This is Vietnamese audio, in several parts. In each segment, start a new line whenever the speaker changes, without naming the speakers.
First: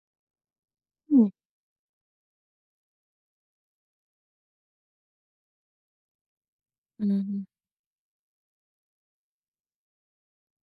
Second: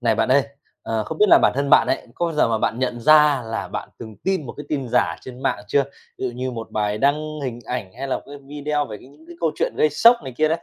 Này bạn ơi, không biết
Ừm.
là bản thân bạn ấy, có bao giờ mà bạn nhận ra là bạn từng tin một cái tin giả trên mạng chưa? Ví dụ như một bài đăng
Ừm.
hình ảnh hay là một cái video về những cái câu chuyện gây sốc này kia đấy.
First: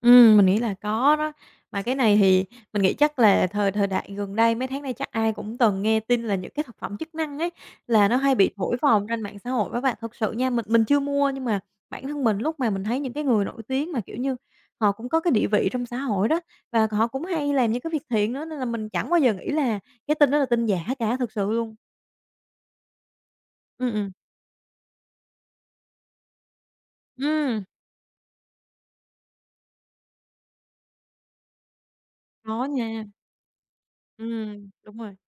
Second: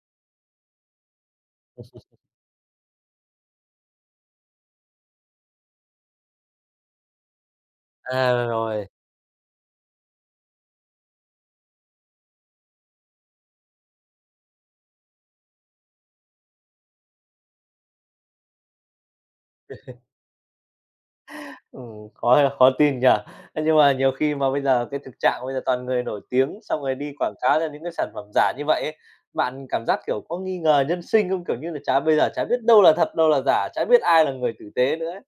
Mình nghĩ là có đó. Mà cái này thì mình nghĩ chắc là thời thời đại gần đây, mấy tháng nay chắc ai cũng từng nghe tin là những cái thực phẩm chức năng ấy, là nó hay
À,
bị thổi
rồi,
phồng trên mạng xã hội á bạn. Thực sự nha, mình chưa mua nhưng mà bản thân mình lúc mà mình thấy những cái người nổi tiếng mà, kiểu như, họ cũng có cái địa vị trong xã hội đó, và họ cũng hay làm những cái việc thiện nữa, nên là mình chẳng bao giờ nghĩ là cái tin đó là tin giả cả, thực sự luôn.
khó khó tin nhỉ? Thế nhưng mà
Ừm, ừm.
nhiều khi mà bây giờ cái thực trạng bây giờ toàn người nổi tiếng, xong rồi đi quảng cáo
Ừm,
cho những cái sản phẩm giả như vậy ấy, bạn cảm giác, kiểu, có nghi ngờ nhân sinh không? Kiểu như là, chả bây giờ chả biết
có
đâu là
nha.
thật, đâu là giả, chả biết ai là người tử
Đúng
tế nữa
rồi.
ấy.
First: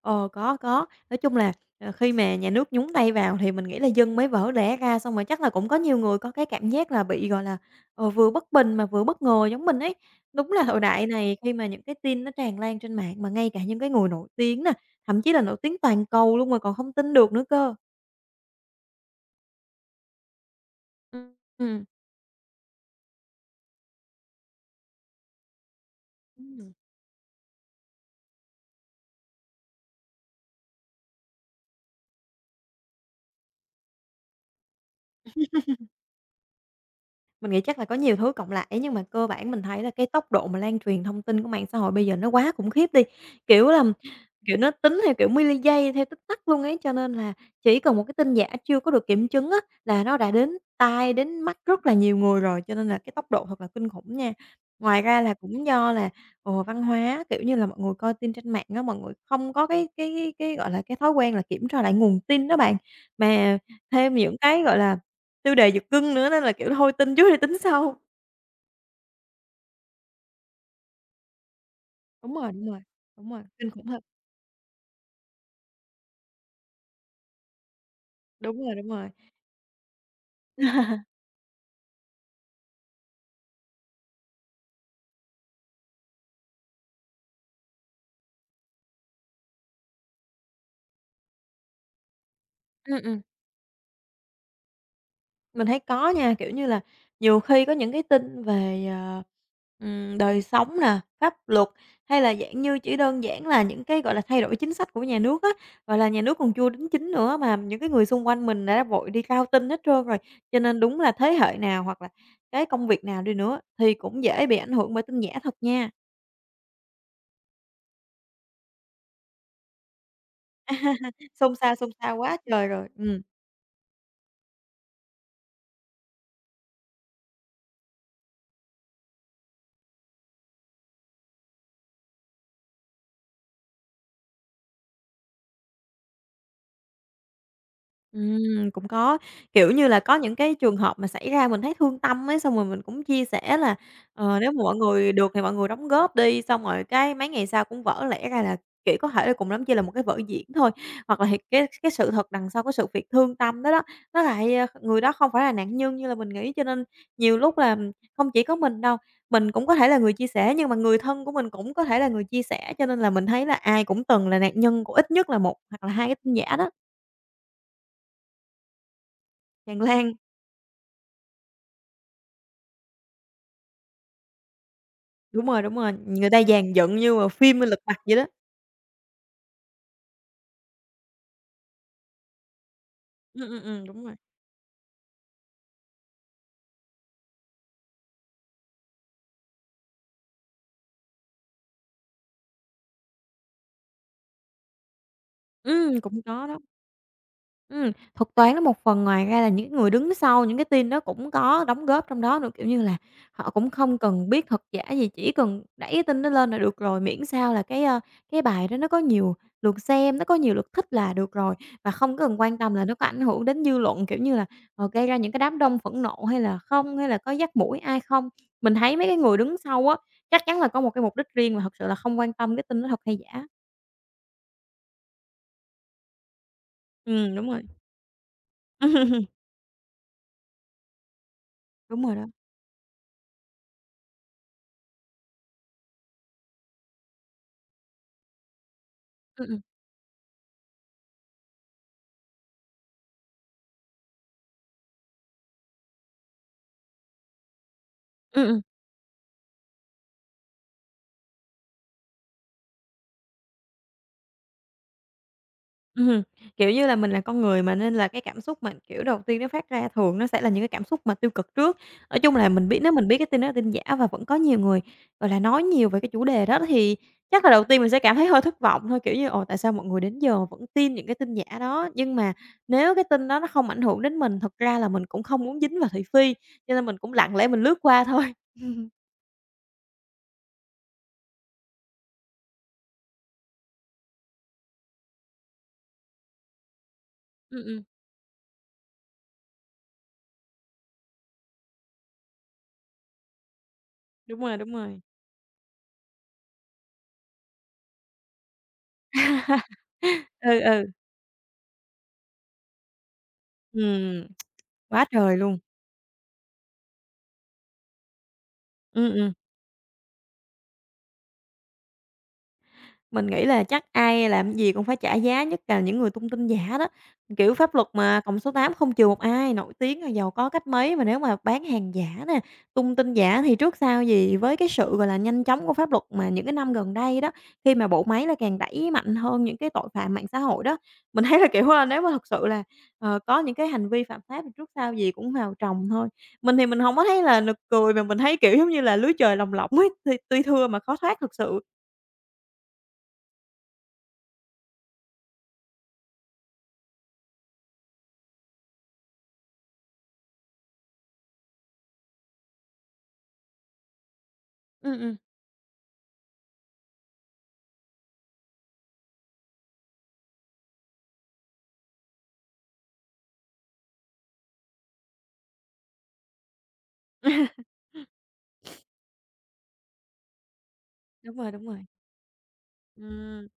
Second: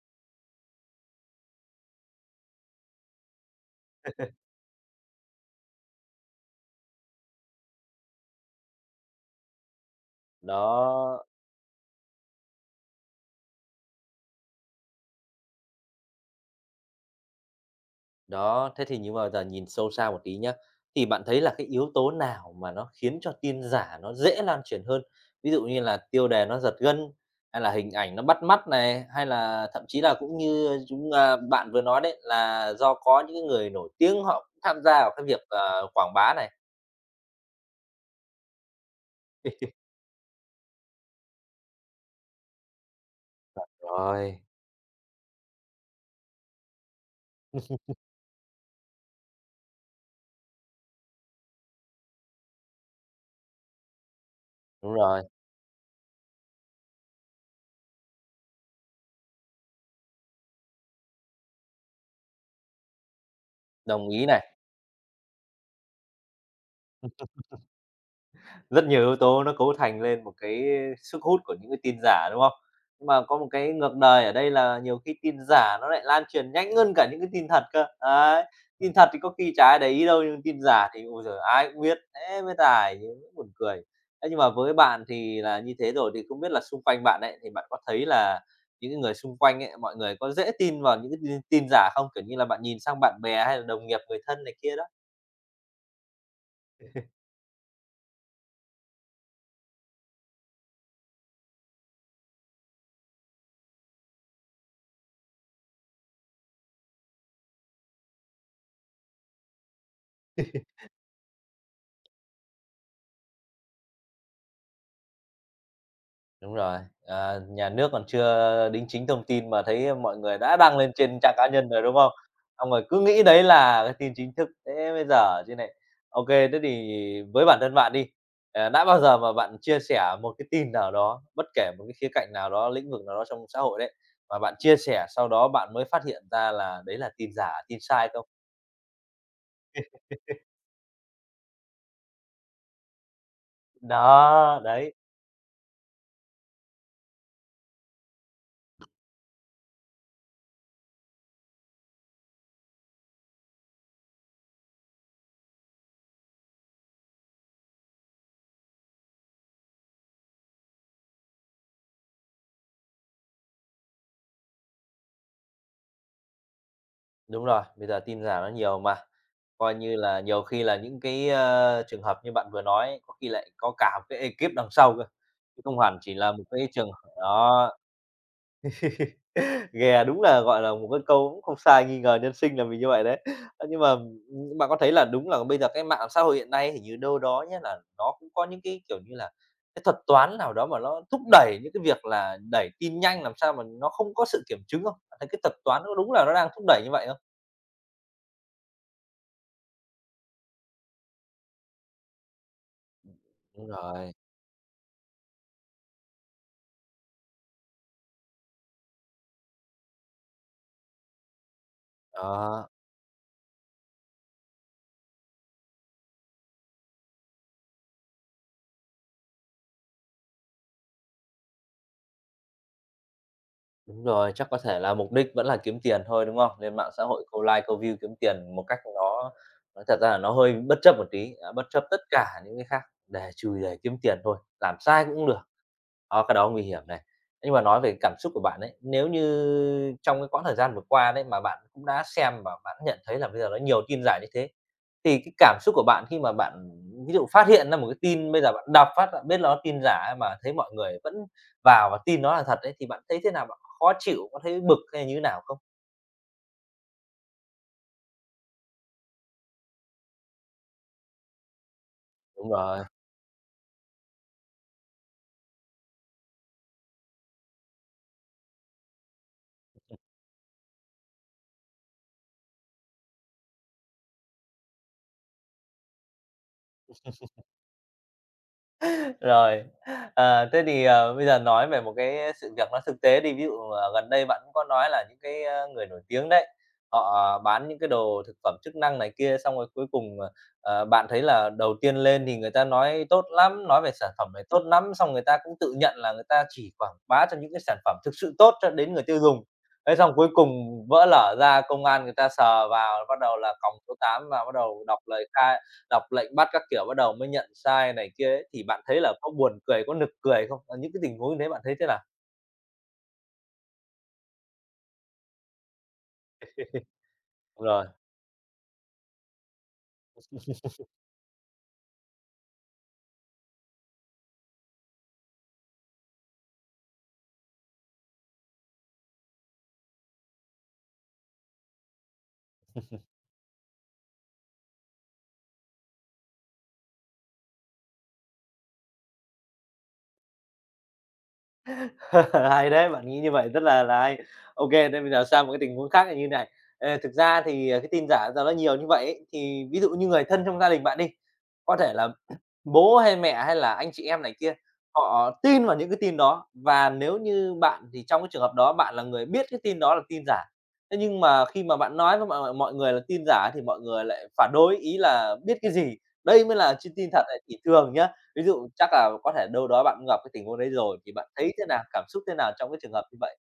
Ờ, có, có. Nói chung là, khi mà nhà nước nhúng tay vào thì mình nghĩ là dân mới vỡ lẽ ra, xong rồi chắc là cũng có nhiều người có cái cảm giác là bị, gọi là, vừa bất bình mà vừa bất ngờ giống mình ấy. Đúng là thời đại
Đó.
này khi mà những cái tin nó tràn lan trên mạng mà ngay cả những cái người nổi tiếng nè, thậm chí là nổi tiếng toàn cầu luôn mà còn không tin được nữa cơ.
Đó, thế thì nhưng mà giờ nhìn sâu xa một tí nhá, thì bạn thấy là cái
Ừm.
yếu tố nào mà nó khiến cho tin giả nó dễ lan truyền hơn? Ví dụ như là tiêu đề nó
Ừm.
giật gân, hay là hình ảnh nó bắt mắt này, hay là thậm chí là cũng như chúng à, bạn vừa nói đấy là do có những cái người nổi tiếng họ cũng tham gia vào cái việc, quảng bá này.
Mình nghĩ chắc là có nhiều thứ cộng lại, nhưng mà cơ bản mình thấy là cái tốc độ mà lan truyền thông tin của mạng xã hội bây giờ nó quá khủng khiếp đi. Kiểu là,
Rồi.
nó tính theo kiểu milli giây, theo tích tắc luôn ấy, cho nên là chỉ cần một cái tin giả chưa có được kiểm chứng á, là nó đã đến tai, đến mắt rất là nhiều người rồi, cho nên là cái tốc độ thật là kinh khủng nha.
Đúng
Ngoài ra
rồi,
là cũng do là, văn hóa, kiểu như là, mọi người coi tin trên mạng á, mọi người không có cái, gọi là, cái thói quen là kiểm tra lại nguồn tin đó bạn. Mà
đồng
thêm
ý
những
này.
cái, gọi là tiêu đề giật gân nữa nên là, kiểu, thôi tin trước đi tính sau.
Rất nhiều yếu tố nó cấu thành lên một cái sức hút của những cái tin giả,
Đúng
đúng
rồi,
không?
đúng rồi,
Nhưng mà
đúng
có
rồi,
một cái
kinh khủng
ngược
thật.
đời ở đây là nhiều khi tin giả nó lại lan truyền nhanh hơn cả những cái tin thật cơ. Đấy,
Đúng rồi, đúng
tin
rồi.
thật thì có khi chả ai để ý đâu, nhưng tin giả thì, ôi giời, ai cũng biết, thế mới tải, buồn cười. Thế nhưng mà với bạn thì là như thế rồi, thì không biết là xung quanh bạn ấy, thì bạn có thấy là những cái người xung quanh ấy, mọi người có dễ tin vào những cái tin tin giả không? Kiểu như là, bạn nhìn
Ừm,
sang bạn
ừm,
bè hay là đồng nghiệp, người thân này kia đó?
mình thấy có nha, kiểu như là, nhiều khi có những cái tin về, đời sống nè, pháp luật hay là dạng như chỉ đơn giản là những cái, gọi là, thay đổi chính sách của nhà nước á, gọi là, nhà nước còn chưa đính chính nữa mà những cái người xung quanh mình đã vội đi cao tin hết trơn rồi. Cho nên đúng là thế hệ nào hoặc là cái công việc nào đi nữa thì cũng dễ bị ảnh hưởng bởi tin giả thật nha,
Đúng rồi, ờ, nhà nước còn chưa đính chính thông tin mà thấy mọi người đã đăng lên trên trang cá nhân rồi,
xôn
đúng không?
xao quá trời
Xong rồi
rồi,
cứ nghĩ đấy là cái tin chính thức, thế bây giờ chứ này. Ok, thế thì với bản thân bạn đi, đã bao giờ mà bạn chia sẻ một cái tin nào đó, bất kể một cái khía cạnh nào đó, lĩnh vực nào đó trong xã hội đấy, mà bạn chia sẻ sau đó bạn mới phát hiện ra là đấy là tin giả, tin sai không?
Cũng có. Kiểu như là, có những cái trường hợp mà xảy ra mình thấy thương tâm ấy, xong rồi mình cũng chia sẻ là, nếu
Đó,
mà mọi
đấy.
người được thì mọi người đóng góp đi, xong rồi cái mấy ngày sau cũng vỡ lẽ ra là, kiểu, có thể là cùng lắm chỉ là một cái vở diễn thôi. Hoặc là thiệt cái sự thật đằng sau cái sự việc thương tâm đó đó, nó lại, ờ người đó không phải là nạn nhân như là mình nghĩ, cho nên nhiều lúc là không chỉ có mình đâu, mình cũng có thể là người chia sẻ, nhưng mà người thân của mình cũng có thể là người chia sẻ, cho nên là mình thấy là ai cũng từng là nạn nhân của ít nhất là một hoặc là hai cái tin giả đó,
Đúng rồi, bây giờ tin giả nó nhiều mà, coi
tràn
như
lan.
là nhiều khi là những cái, ơ, trường hợp như bạn vừa nói ấy, có khi lại có cả một cái ekip đằng sau cơ, chứ
Đúng
không
rồi,
hẳn chỉ
người
là
ta
một cái
dàn
trường
dựng
h
như mà phim lên
đó,
lật mặt vậy đó.
ghè đúng là, gọi là, một cái câu cũng không sai, nghi ngờ nhân sinh là vì như vậy đấy. Ơ, nhưng mà,
Đúng rồi.
bạn có thấy là đúng là bây giờ cái mạng xã hội hiện nay hình như đâu đó nhé là nó cũng có những cái, kiểu như là, cái thuật toán nào đó mà nó thúc đẩy những cái việc là đẩy tin nhanh làm sao mà nó không có sự kiểm chứng không? Bạn thấy cái thuật toán nó đúng
Cũng
là nó
có
đang
đó.
thúc đẩy như vậy không?
Thuật toán nó một phần, ngoài ra là những người đứng sau những cái tin đó cũng có đóng góp trong đó nữa, kiểu như là, họ
Đúng
cũng không
rồi.
cần biết thật giả gì, chỉ cần đẩy cái tin đó lên là được rồi, miễn sao là cái, cái bài đó nó có nhiều lượt xem, nó có nhiều lượt thích là được rồi, và không cần quan
Ờ,
tâm là nó có ảnh hưởng đến dư luận, kiểu như là, gây ra những cái đám đông phẫn nộ hay là không, hay là có dắt mũi ai không. Mình thấy mấy cái người đứng sau á, chắc chắn là có một cái mục đích riêng mà thật sự là không quan tâm cái tin nó thật hay giả.
đúng rồi, chắc có thể là mục đích vẫn là kiếm tiền thôi, đúng không? Lên mạng xã hội câu
Đúng rồi.
like, câu view kiếm tiền một cách nó nói thật ra là nó hơi bất chấp một tí, à, bất chấp tất
Đúng rồi đó.
cả những cái khác để chùi để kiếm tiền thôi, làm sai cũng được. Đó, cái đó nguy hiểm này. Nhưng mà nói về cảm xúc của bạn ấy, nếu
Ừm, ừm.
như trong cái quãng thời gian vừa qua đấy mà bạn cũng đã xem và bạn nhận thấy là bây giờ nó nhiều tin giả như thế, thì cái cảm xúc của bạn khi mà bạn ví dụ phát hiện ra một cái tin bây
Ừm,
giờ
ừm.
bạn đọc phát bạn biết nó tin giả mà thấy mọi người vẫn vào và tin nó là thật đấy thì bạn thấy thế nào? Khó chịu, có thấy bực hay như thế nào không?
Ừm, kiểu như là, mình là con người mà, nên là cái cảm xúc mà, kiểu, đầu tiên nó phát ra thường nó sẽ là những cái cảm xúc mà tiêu cực trước. Nói chung là
Đúng
mình biết
rồi.
nếu mình biết cái tin đó là tin giả và vẫn có nhiều người, gọi là, nói nhiều về cái chủ đề đó thì chắc là đầu tiên mình sẽ cảm thấy hơi thất vọng thôi, kiểu như, ồ, tại sao mọi người đến giờ vẫn tin những cái tin giả đó. Nhưng mà nếu cái tin đó nó không ảnh hưởng đến mình, thật ra là mình cũng không muốn dính vào thị phi, cho nên mình cũng lặng lẽ mình lướt qua thôi. Ừm,
Rồi, thế thì, bây giờ nói về một cái sự việc nó thực tế đi, ví dụ, gần đây bạn cũng có nói là những cái, ơ, người nổi tiếng đấy, họ bán những
ừm,
cái đồ thực phẩm chức năng này kia, xong rồi cuối cùng, bạn thấy là đầu tiên lên thì người ta nói tốt lắm, nói về sản phẩm
đúng
này
rồi,
tốt
đúng
lắm,
rồi.
xong người ta cũng tự nhận là người ta chỉ quảng bá cho những cái sản phẩm thực sự tốt cho đến người tiêu dùng. Thế xong cuối
Ừ,
cùng
ừ,
vỡ lở ra, công an người ta sờ vào, bắt đầu là còng số 8
ừm,
và bắt đầu đọc
quá
lời
trời luôn.
khai đọc lệnh bắt các kiểu, bắt đầu mới nhận sai này kia ấy, thì bạn thấy là
Ừm,
có
ừm.
buồn cười, có nực cười không? Ờ, những cái tình huống như thế bạn thấy thế nào?
Mình nghĩ là chắc ai làm gì cũng phải trả giá, nhất là những người tung tin giả đó. Kiểu, pháp
Rồi.
luật mà, còng số 8 không trừ một ai, nổi tiếng rồi giàu có cách mấy mà nếu mà bán hàng giả nè, tung tin giả thì trước sau gì với cái sự, gọi là, nhanh chóng của pháp luật mà những cái năm gần đây đó, khi mà bộ máy là càng đẩy mạnh hơn những cái tội phạm mạng xã hội đó, mình thấy là, kiểu, nếu mà thật sự là, có những cái hành vi phạm pháp thì trước sau gì cũng vào tròng thôi. Mình thì mình không có thấy là nực cười mà mình thấy, kiểu, giống như là, lưới trời lồng lộng ấy, thì tuy thưa mà khó thoát thật sự.
Hay đấy, bạn nghĩ như vậy rất là hay. Ô thế bây giờ sang một cái tình huống khác là như này. Ờ, thực ra thì, cái tin giả giờ nó nhiều như vậy ấy, thì ví dụ như người thân trong gia đình bạn đi, có thể là bố hay mẹ hay là anh chị em này kia,
Ừm, ừm.
họ tin vào những cái tin đó và nếu như bạn thì trong cái trường hợp đó bạn là người biết cái tin đó là tin giả. Thế nhưng mà khi mà bạn nói với mọi mọi người là tin giả thì mọi người lại phản đối, ý là biết cái gì, đây mới là ch tin thật ấy. Thì thường nhá, ví dụ chắc là có thể đâu đó bạn cũng gặp cái tình huống đấy rồi, thì bạn
Đúng rồi,
thấy thế
đúng
nào,
rồi.
cảm xúc thế nào trong cái trường hợp như vậy?
Ừm,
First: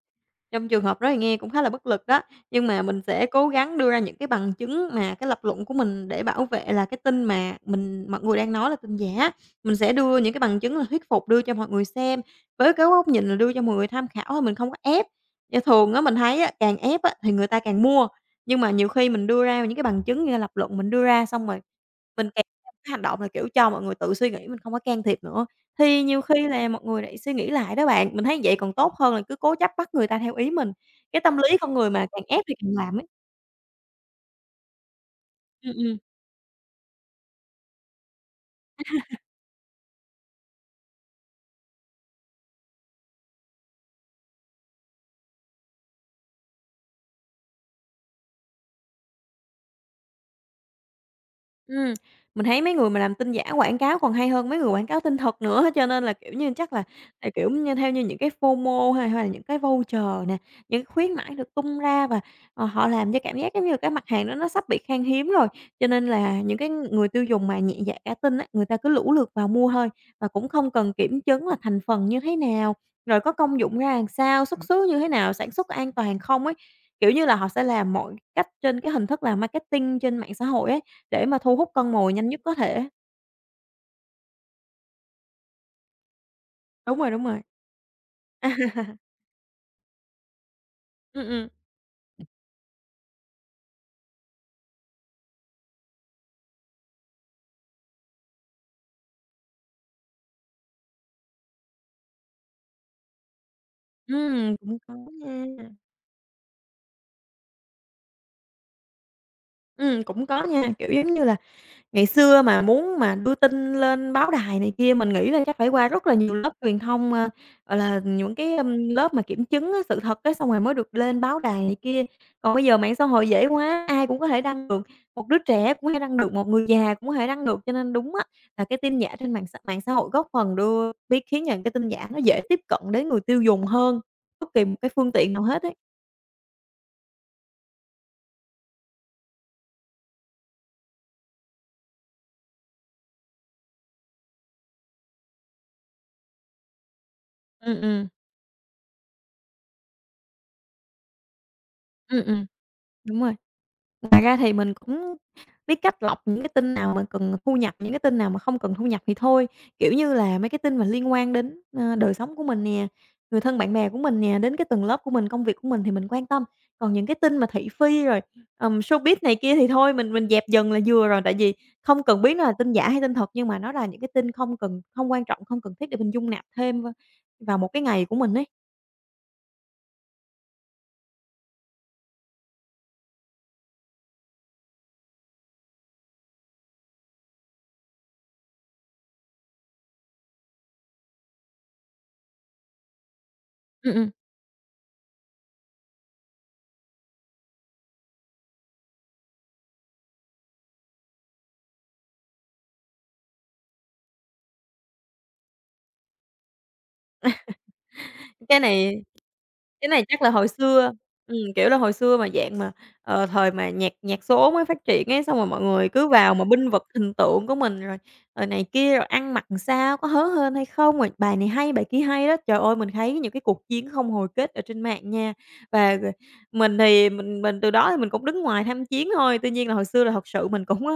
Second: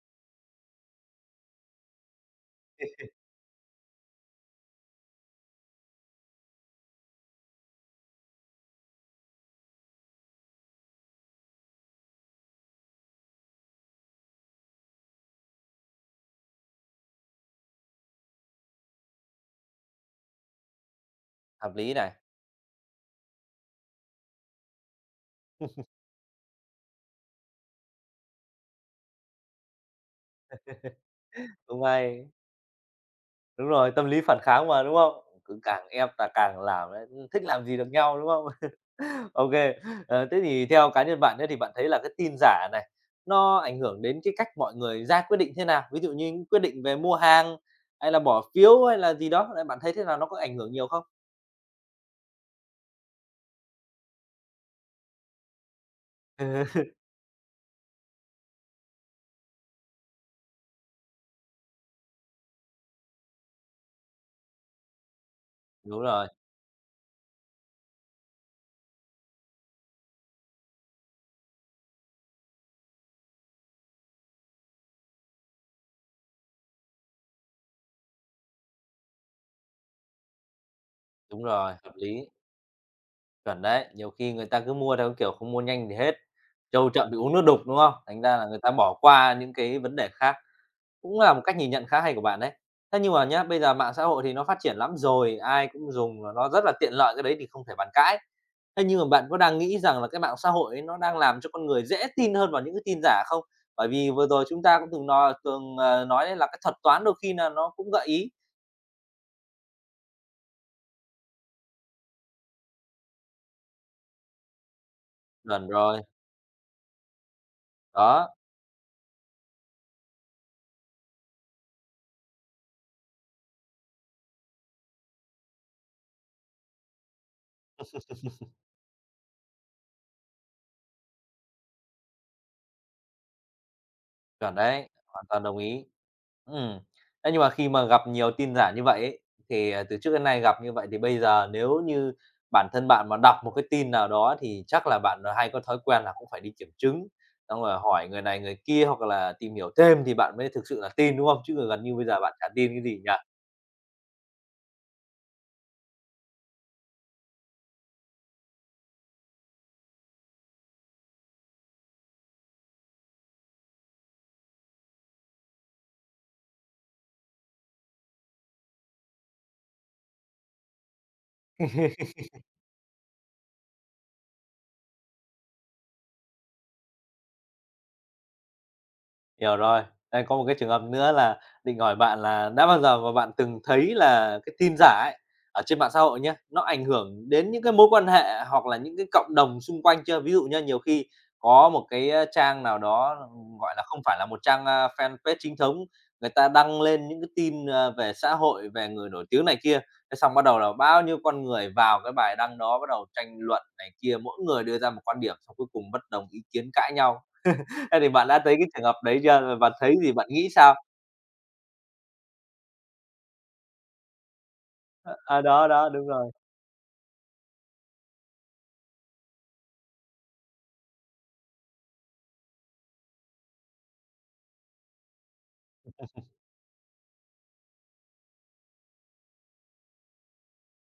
trong trường hợp đó thì nghe cũng khá là bất lực đó, nhưng mà mình sẽ cố gắng đưa ra những cái bằng chứng mà cái lập luận của mình để bảo vệ là cái tin mà mọi người đang nói là tin giả. Mình sẽ đưa những cái bằng chứng là thuyết phục đưa cho mọi người xem, với cái góc nhìn là đưa cho mọi người tham khảo thôi, mình không có ép. Do thường á, mình thấy á, càng ép á, thì người ta càng mua, nhưng mà nhiều khi mình đưa ra những cái bằng chứng như là lập luận mình đưa ra xong rồi
Hợp lý này.
mình kèm theo cái hành động là, kiểu, cho mọi người tự suy nghĩ, mình không có can thiệp nữa. Thì nhiều khi là mọi người lại suy nghĩ lại đó bạn, mình thấy vậy còn tốt hơn là cứ cố chấp bắt người ta theo ý mình. Cái tâm lý con
Cũng
người mà càng
hay.
ép thì càng làm ấy.
Đúng rồi, tâm lý phản kháng mà, đúng không? Cứ
Ừm,
càng
ừm,
ép ta càng làm đấy, ừ, thích làm gì được nhau, đúng không? Ok, thế thì theo cá nhân bạn ấy thì bạn thấy là cái tin giả này, nó ảnh hưởng đến cái cách mọi người ra quyết định thế nào? Ví dụ như những quyết định về mua hàng, hay là bỏ phiếu hay là gì đó, bạn thấy thế nào, nó có ảnh hưởng nhiều không?
ừm, mình thấy mấy người mà làm tin giả quảng cáo còn hay hơn mấy người quảng cáo tin thật nữa, cho nên là, kiểu như, chắc là kiểu như, theo như những cái FOMO hay hay là những cái voucher nè, những cái khuyến mãi được tung ra và, họ làm cho cảm giác giống như cái mặt hàng đó nó sắp bị khan hiếm rồi, cho
Đúng
nên
rồi,
là những cái người tiêu dùng mà nhẹ dạ cả tin á, người ta cứ lũ lượt vào mua thôi và cũng không cần kiểm chứng là thành phần như thế nào, rồi có công dụng ra làm sao, xuất xứ như thế nào, sản xuất có an toàn không ấy. Kiểu như là, họ sẽ làm mọi cách trên cái hình thức là marketing trên mạng xã hội ấy, để mà
đúng
thu hút
rồi,
con
hợp
mồi
lý.
nhanh nhất có thể.
Chuẩn đấy, nhiều khi người ta cứ mua theo cái kiểu không mua nhanh thì hết, trâu
Đúng
chậm
rồi,
thì
đúng
uống
rồi.
nước đục, đúng không? Thành ra là người ta bỏ qua những cái vấn đề khác, cũng
Ừm,
là một
ừm.
cách nhìn nhận khá hay của bạn đấy. Thế nhưng mà nhá, bây giờ mạng xã hội thì nó phát triển lắm rồi, ai cũng dùng và nó rất là tiện lợi, cái đấy thì không thể bàn cãi. Thế nhưng mà bạn có đang nghĩ rằng là cái mạng xã hội ấy nó đang làm cho con người dễ tin hơn vào những cái tin giả không? Bởi vì vừa rồi chúng
Cũng
ta cũng
có
từng nói,
nha.
nói đấy là cái thuật toán đôi khi là nó cũng gợi ý.
Cũng có nha, kiểu, giống như là, ngày xưa mà muốn mà đưa tin lên báo đài này kia, mình nghĩ là chắc phải
Chuẩn
qua
rồi,
rất là nhiều lớp truyền thông, gọi là,
đó.
những cái, lớp mà kiểm chứng á, sự thật á, xong rồi mới được lên báo đài này kia. Còn bây giờ mạng xã hội dễ quá, ai cũng có thể đăng được, một đứa trẻ cũng có thể đăng được, một người già cũng có thể đăng được, cho nên đúng á, là cái tin giả trên mạng xã hội góp phần đưa biết khiến cho cái tin giả nó dễ tiếp cận đến người tiêu dùng hơn bất
Chuẩn
kỳ một cái
đấy,
phương
hoàn
tiện nào
toàn đồng
hết ấy.
ý. Ừm, thế nhưng mà khi mà gặp nhiều tin giả như vậy ấy, thì, à, từ trước đến nay gặp như vậy thì bây giờ nếu như bản thân bạn mà đọc một cái tin nào đó thì chắc là bạn, à, hay có thói quen là cũng phải đi kiểm chứng, xong rồi
Ừm, ừm.
hỏi người này người kia hoặc là tìm hiểu thêm thì bạn mới thực sự là tin, đúng không? Chứ còn gần như bây giờ
Ừm,
bạn
ừm,
chả tin cái gì nhỉ?
đúng rồi. Ngoài ra thì mình cũng biết cách lọc những cái tin nào mà cần thu nhập, những cái tin nào mà không cần thu nhập thì thôi. Kiểu như là, mấy cái tin mà liên quan đến, đời sống của mình nè, người thân bạn bè của mình nè, đến cái tầng lớp của mình, công việc của mình thì mình quan tâm. Còn những cái tin mà thị phi rồi, showbiz này kia thì thôi mình dẹp dần là vừa rồi, tại vì không cần biết nó là tin giả hay tin thật, nhưng mà nó là những cái tin không cần không quan trọng, không cần thiết để mình dung nạp thêm vào một cái ngày của mình ấy.
Hiểu rồi. Đây, có một cái trường hợp nữa là định hỏi bạn là đã bao giờ mà bạn từng thấy là cái tin giả ấy, ở trên mạng xã hội nhé, nó ảnh hưởng đến những cái mối quan hệ hoặc là những cái cộng đồng xung quanh chưa? Ví dụ nhá, nhiều khi có một cái, a, trang nào đó, gọi là,
Ừm,
không
ừm.
phải là một trang, a, fanpage chính thống, người ta đăng lên những cái tin, a, về xã hội, về người nổi tiếng này kia, thế xong bắt đầu là bao nhiêu con người vào cái bài đăng đó bắt đầu tranh luận này kia, mỗi người đưa ra một quan điểm, xong cuối cùng bất đồng ý kiến cãi nhau. Thế thì bạn đã thấy
Cái
cái trường
này
hợp đấy chưa? Và
cái
thấy
này
thì
chắc
bạn
là hồi
nghĩ sao?
xưa kiểu là, hồi xưa mà dạng mà, thời mà nhạc nhạc số mới phát triển
Ờ,
ấy, xong
ờ,
rồi mọi
đó,
người
đó,
cứ
đúng rồi.
vào mà binh vực hình tượng của mình rồi, rồi này kia, rồi ăn mặc sao, có hớ hênh hay không, rồi bài này hay, bài kia hay đó. Trời ơi, mình thấy những cái cuộc chiến không hồi kết ở trên mạng nha, và rồi mình thì mình từ đó thì mình cũng đứng ngoài tham chiến thôi. Tuy nhiên là hồi xưa là thật sự mình cũng,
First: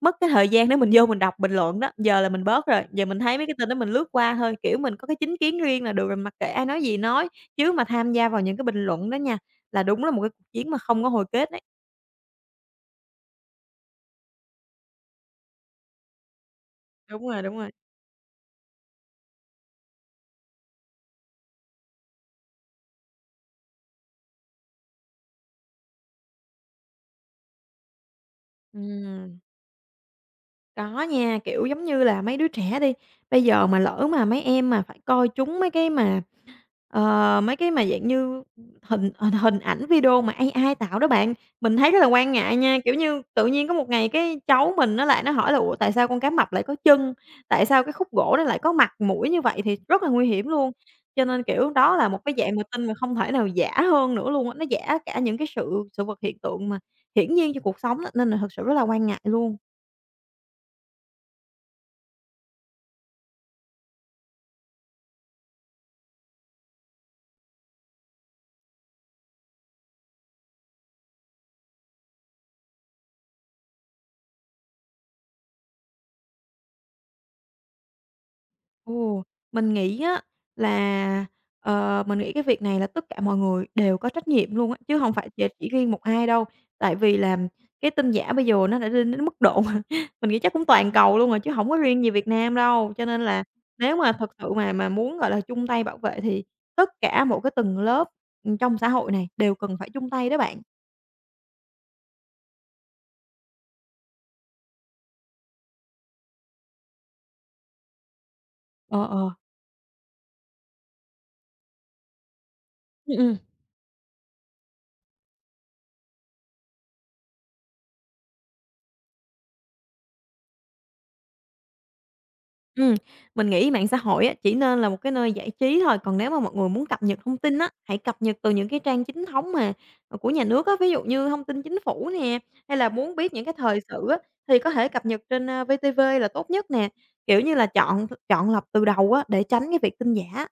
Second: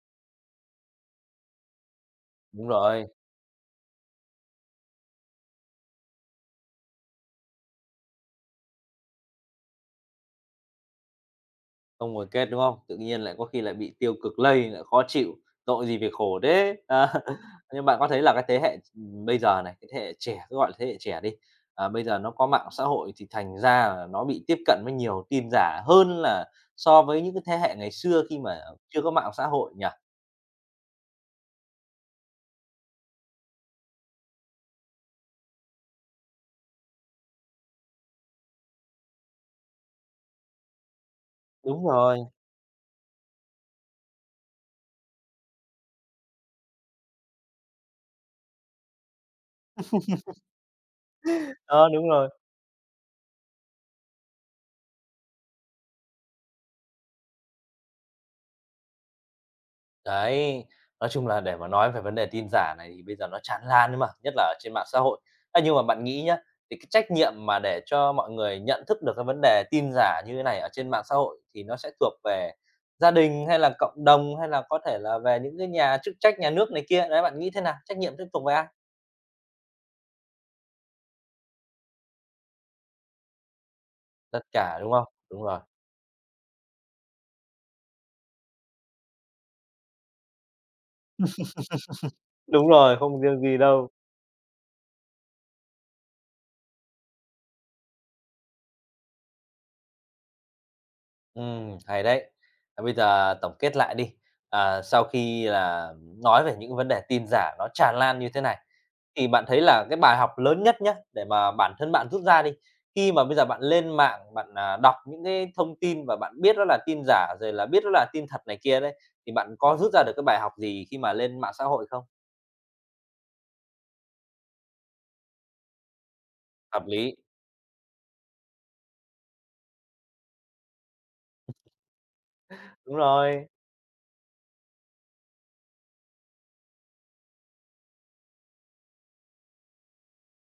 mất cái thời gian để mình vô mình đọc bình luận đó, giờ là mình bớt
Đúng
rồi, giờ
rồi,
mình thấy mấy cái tin đó mình lướt qua thôi, kiểu, mình có cái chính kiến riêng là được rồi, mặc kệ ai nói gì nói, chứ mà tham gia vào những cái bình luận đó nha, là đúng là một cái cuộc chiến mà không có hồi kết đấy.
không hồi kết, đúng không? Tự nhiên lại có khi lại bị tiêu cực lây, lại khó chịu, tội gì phải khổ thế. Ờ,
Đúng rồi, đúng rồi.
nhưng bạn có thấy là cái thế hệ, bây giờ này, cái thế hệ trẻ, cứ gọi là thế hệ trẻ đi, bây giờ nó có mạng xã hội thì thành ra là nó bị tiếp cận với nhiều tin giả hơn là so với những cái thế hệ ngày xưa khi mà chưa có mạng
Ừm.
xã hội nhỉ?
Có nha, kiểu, giống như là mấy đứa trẻ đi, bây giờ mà lỡ mà mấy em mà phải coi chúng mấy cái mà, mấy cái mà dạng như hình hình hình ảnh video mà AI tạo đó bạn, mình
Đúng
thấy rất là
rồi,
quan ngại nha. Kiểu như, tự nhiên có một ngày cái cháu mình nó lại hỏi là "Ủa, tại sao con cá mập lại có chân? Tại sao cái khúc gỗ nó lại có mặt, mũi?" Như vậy thì rất là nguy hiểm luôn. Cho nên, kiểu,
ờ,
đó là
đúng
một
rồi.
cái dạng mà tin mà không thể nào giả hơn nữa luôn á, nó giả cả những cái sự sự vật hiện tượng mà hiển nhiên cho cuộc sống á, nên là thực sự rất là quan ngại luôn.
Đấy, nói chung là để mà nói về vấn đề tin giả này thì bây giờ nó tràn lan ấy mà, nhất là ở trên mạng xã hội. Thế nhưng mà bạn nghĩ nhá, thì cái trách nhiệm mà để cho mọi người nhận thức được cái vấn đề tin giả như thế này ở trên mạng xã hội thì nó sẽ thuộc về gia đình hay là cộng đồng hay là có thể là về những cái nhà chức trách nhà nước này kia, đấy, bạn nghĩ thế nào? Trách nhiệm sẽ thuộc về ai?
Ồ, mình nghĩ á là, mình nghĩ cái việc này là tất cả mọi người đều có trách
Tất
nhiệm luôn á,
cả, đúng
chứ
không?
không phải
Đúng
chỉ
rồi,
chỉ riêng một ai đâu. Tại vì là cái tin giả bây giờ nó đã lên đến mức độ mà mình nghĩ chắc cũng toàn cầu luôn rồi chứ không có riêng gì Việt Nam
đúng
đâu.
rồi,
Cho nên
không riêng
là
gì đâu.
nếu mà thật sự mà muốn, gọi là, chung tay bảo vệ thì tất cả một cái tầng lớp, ừ, trong xã hội này đều cần phải chung tay đó bạn.
Hay đấy. À, bây giờ tổng kết lại đi, sau khi là nói về những vấn đề tin giả nó tràn lan như thế này,
Ờ,
thì
ờ.
bạn thấy là cái bài học lớn nhất nhá, để mà bản thân bạn rút ra đi, khi
Ừm,
mà bây
ừm.
giờ bạn lên mạng bạn, đọc những cái thông tin và bạn biết đó là tin giả, rồi là biết đó là tin thật này kia đấy, thì bạn có rút ra được cái bài học gì khi mà lên mạng xã hội không?
Ừm, mình nghĩ mạng xã hội á, chỉ nên là một cái nơi giải trí thôi, còn nếu mà mọi người
Hợp
muốn cập
lý.
nhật thông tin á, hãy cập nhật từ những cái trang chính thống mà, của nhà nước á, ví dụ như thông tin chính phủ nè, hay là
Đúng
muốn biết những
rồi.
cái thời sự á, thì có thể cập nhật trên, VTV là tốt nhất nè. Kiểu như là, chọn chọn lọc từ đầu á, để tránh cái việc tin giả.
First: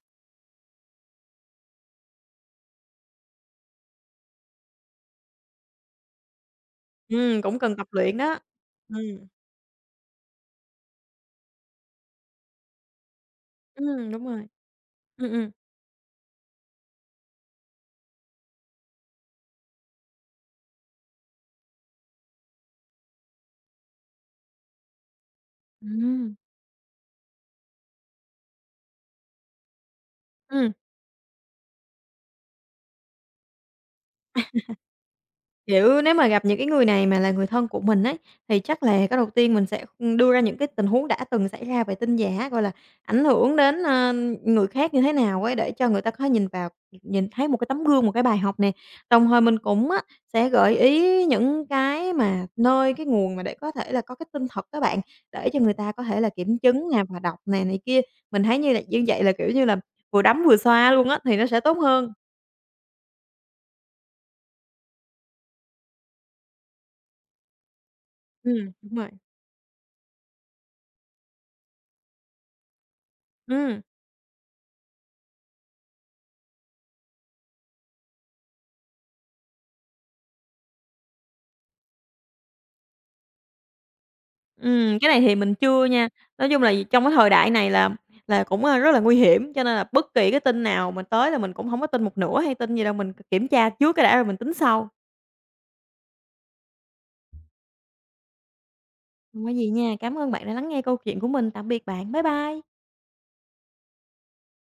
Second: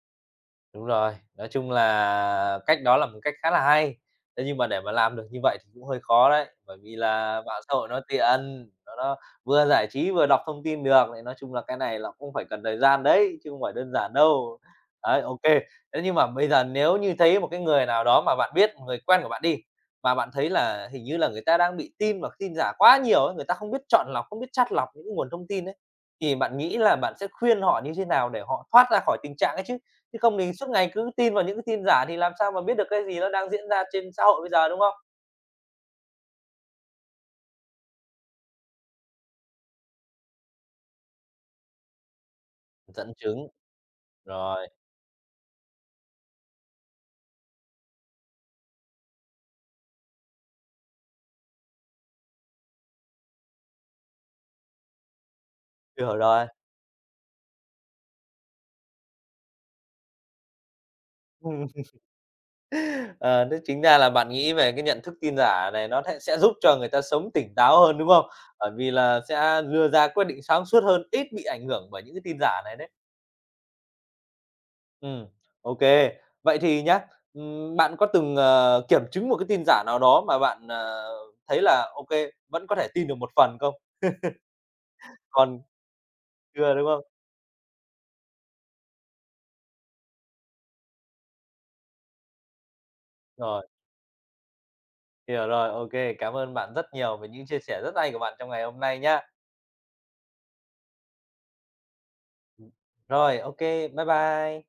Đúng rồi, nói chung là cách đó là một cách khá là hay. Thế nhưng mà để mà làm được như vậy thì cũng hơi khó đấy, bởi vì là
Cũng
mạng xã
cần tập
hội nó
luyện
tiện,
đó.
nó nó
Ừm.
vừa giải trí vừa đọc thông tin được, thì nói chung là cái này là cũng phải cần thời gian đấy, chứ không phải đơn giản
Đúng rồi.
đâu. Đấy,
Ừm,
ok.
ừm.
Thế nhưng mà bây giờ nếu như thấy một cái người nào đó mà bạn biết, một người quen của bạn đi, mà bạn thấy là hình như là người ta đang bị tin và tin giả quá nhiều ấy, người ta không biết chọn lọc, không biết chắt lọc những cái nguồn thông tin ấy,
Ừm.
thì bạn nghĩ là bạn sẽ khuyên họ như thế nào để họ thoát ra khỏi tình trạng ấy chứ? Chứ không thì suốt
Ừm.
ngày cứ tin vào những cái tin giả thì làm sao mà biết được cái gì nó đang diễn ra trên xã hội bây giờ, đúng không?
Kiểu, nếu mà gặp những cái người này mà là người thân của mình ấy, thì chắc là cái đầu tiên mình sẽ đưa ra những cái tình huống đã từng xảy ra về tin giả, gọi là,
Dẫn
ảnh
chứng,
hưởng đến, người
rồi,
khác như thế nào ấy, để cho người ta có nhìn vào nhìn thấy một cái tấm gương, một cái bài học nè. Đồng thời mình cũng á, sẽ gợi ý những cái mà nơi, cái nguồn mà để có thể là có cái tin thật các bạn, để cho người ta có
hiểu
thể là
rồi.
kiểm chứng nè và đọc nè này kia. Mình thấy như là như vậy là, kiểu như là, vừa đấm vừa xoa luôn á, thì nó sẽ
Ừm,
tốt hơn.
ờ, thế chính ra là bạn nghĩ về cái nhận thức tin giả này nó thẽ sẽ giúp cho người ta sống tỉnh táo hơn, đúng không? Bởi vì
Đúng rồi.
là sẽ đưa ra quyết định sáng suốt hơn, ít bị ảnh hưởng bởi những cái tin giả này đấy.
Ừm.
Ừm, ok. Vậy thì nhá, bạn có từng, kiểm chứng một cái tin giả nào đó mà bạn, thấy là ok vẫn có thể tin được một phần không?
Cái này thì mình
Còn
chưa nha. Nói chung là
chưa, đúng không?
trong cái thời đại này là cũng, rất là nguy hiểm, cho nên là bất kỳ cái tin nào mình tới là mình cũng không có tin một nửa hay tin gì đâu, mình kiểm
Rồi.
tra trước cái đã rồi mình tính sau.
Hiểu rồi, ok. Cảm ơn bạn rất nhiều về những chia sẻ rất hay của bạn trong ngày hôm nay nhá.
Hông có gì nha, cảm ơn bạn đã lắng nghe câu chuyện của mình. Tạm biệt bạn, bye bye.
Rồi, ok, bye bye.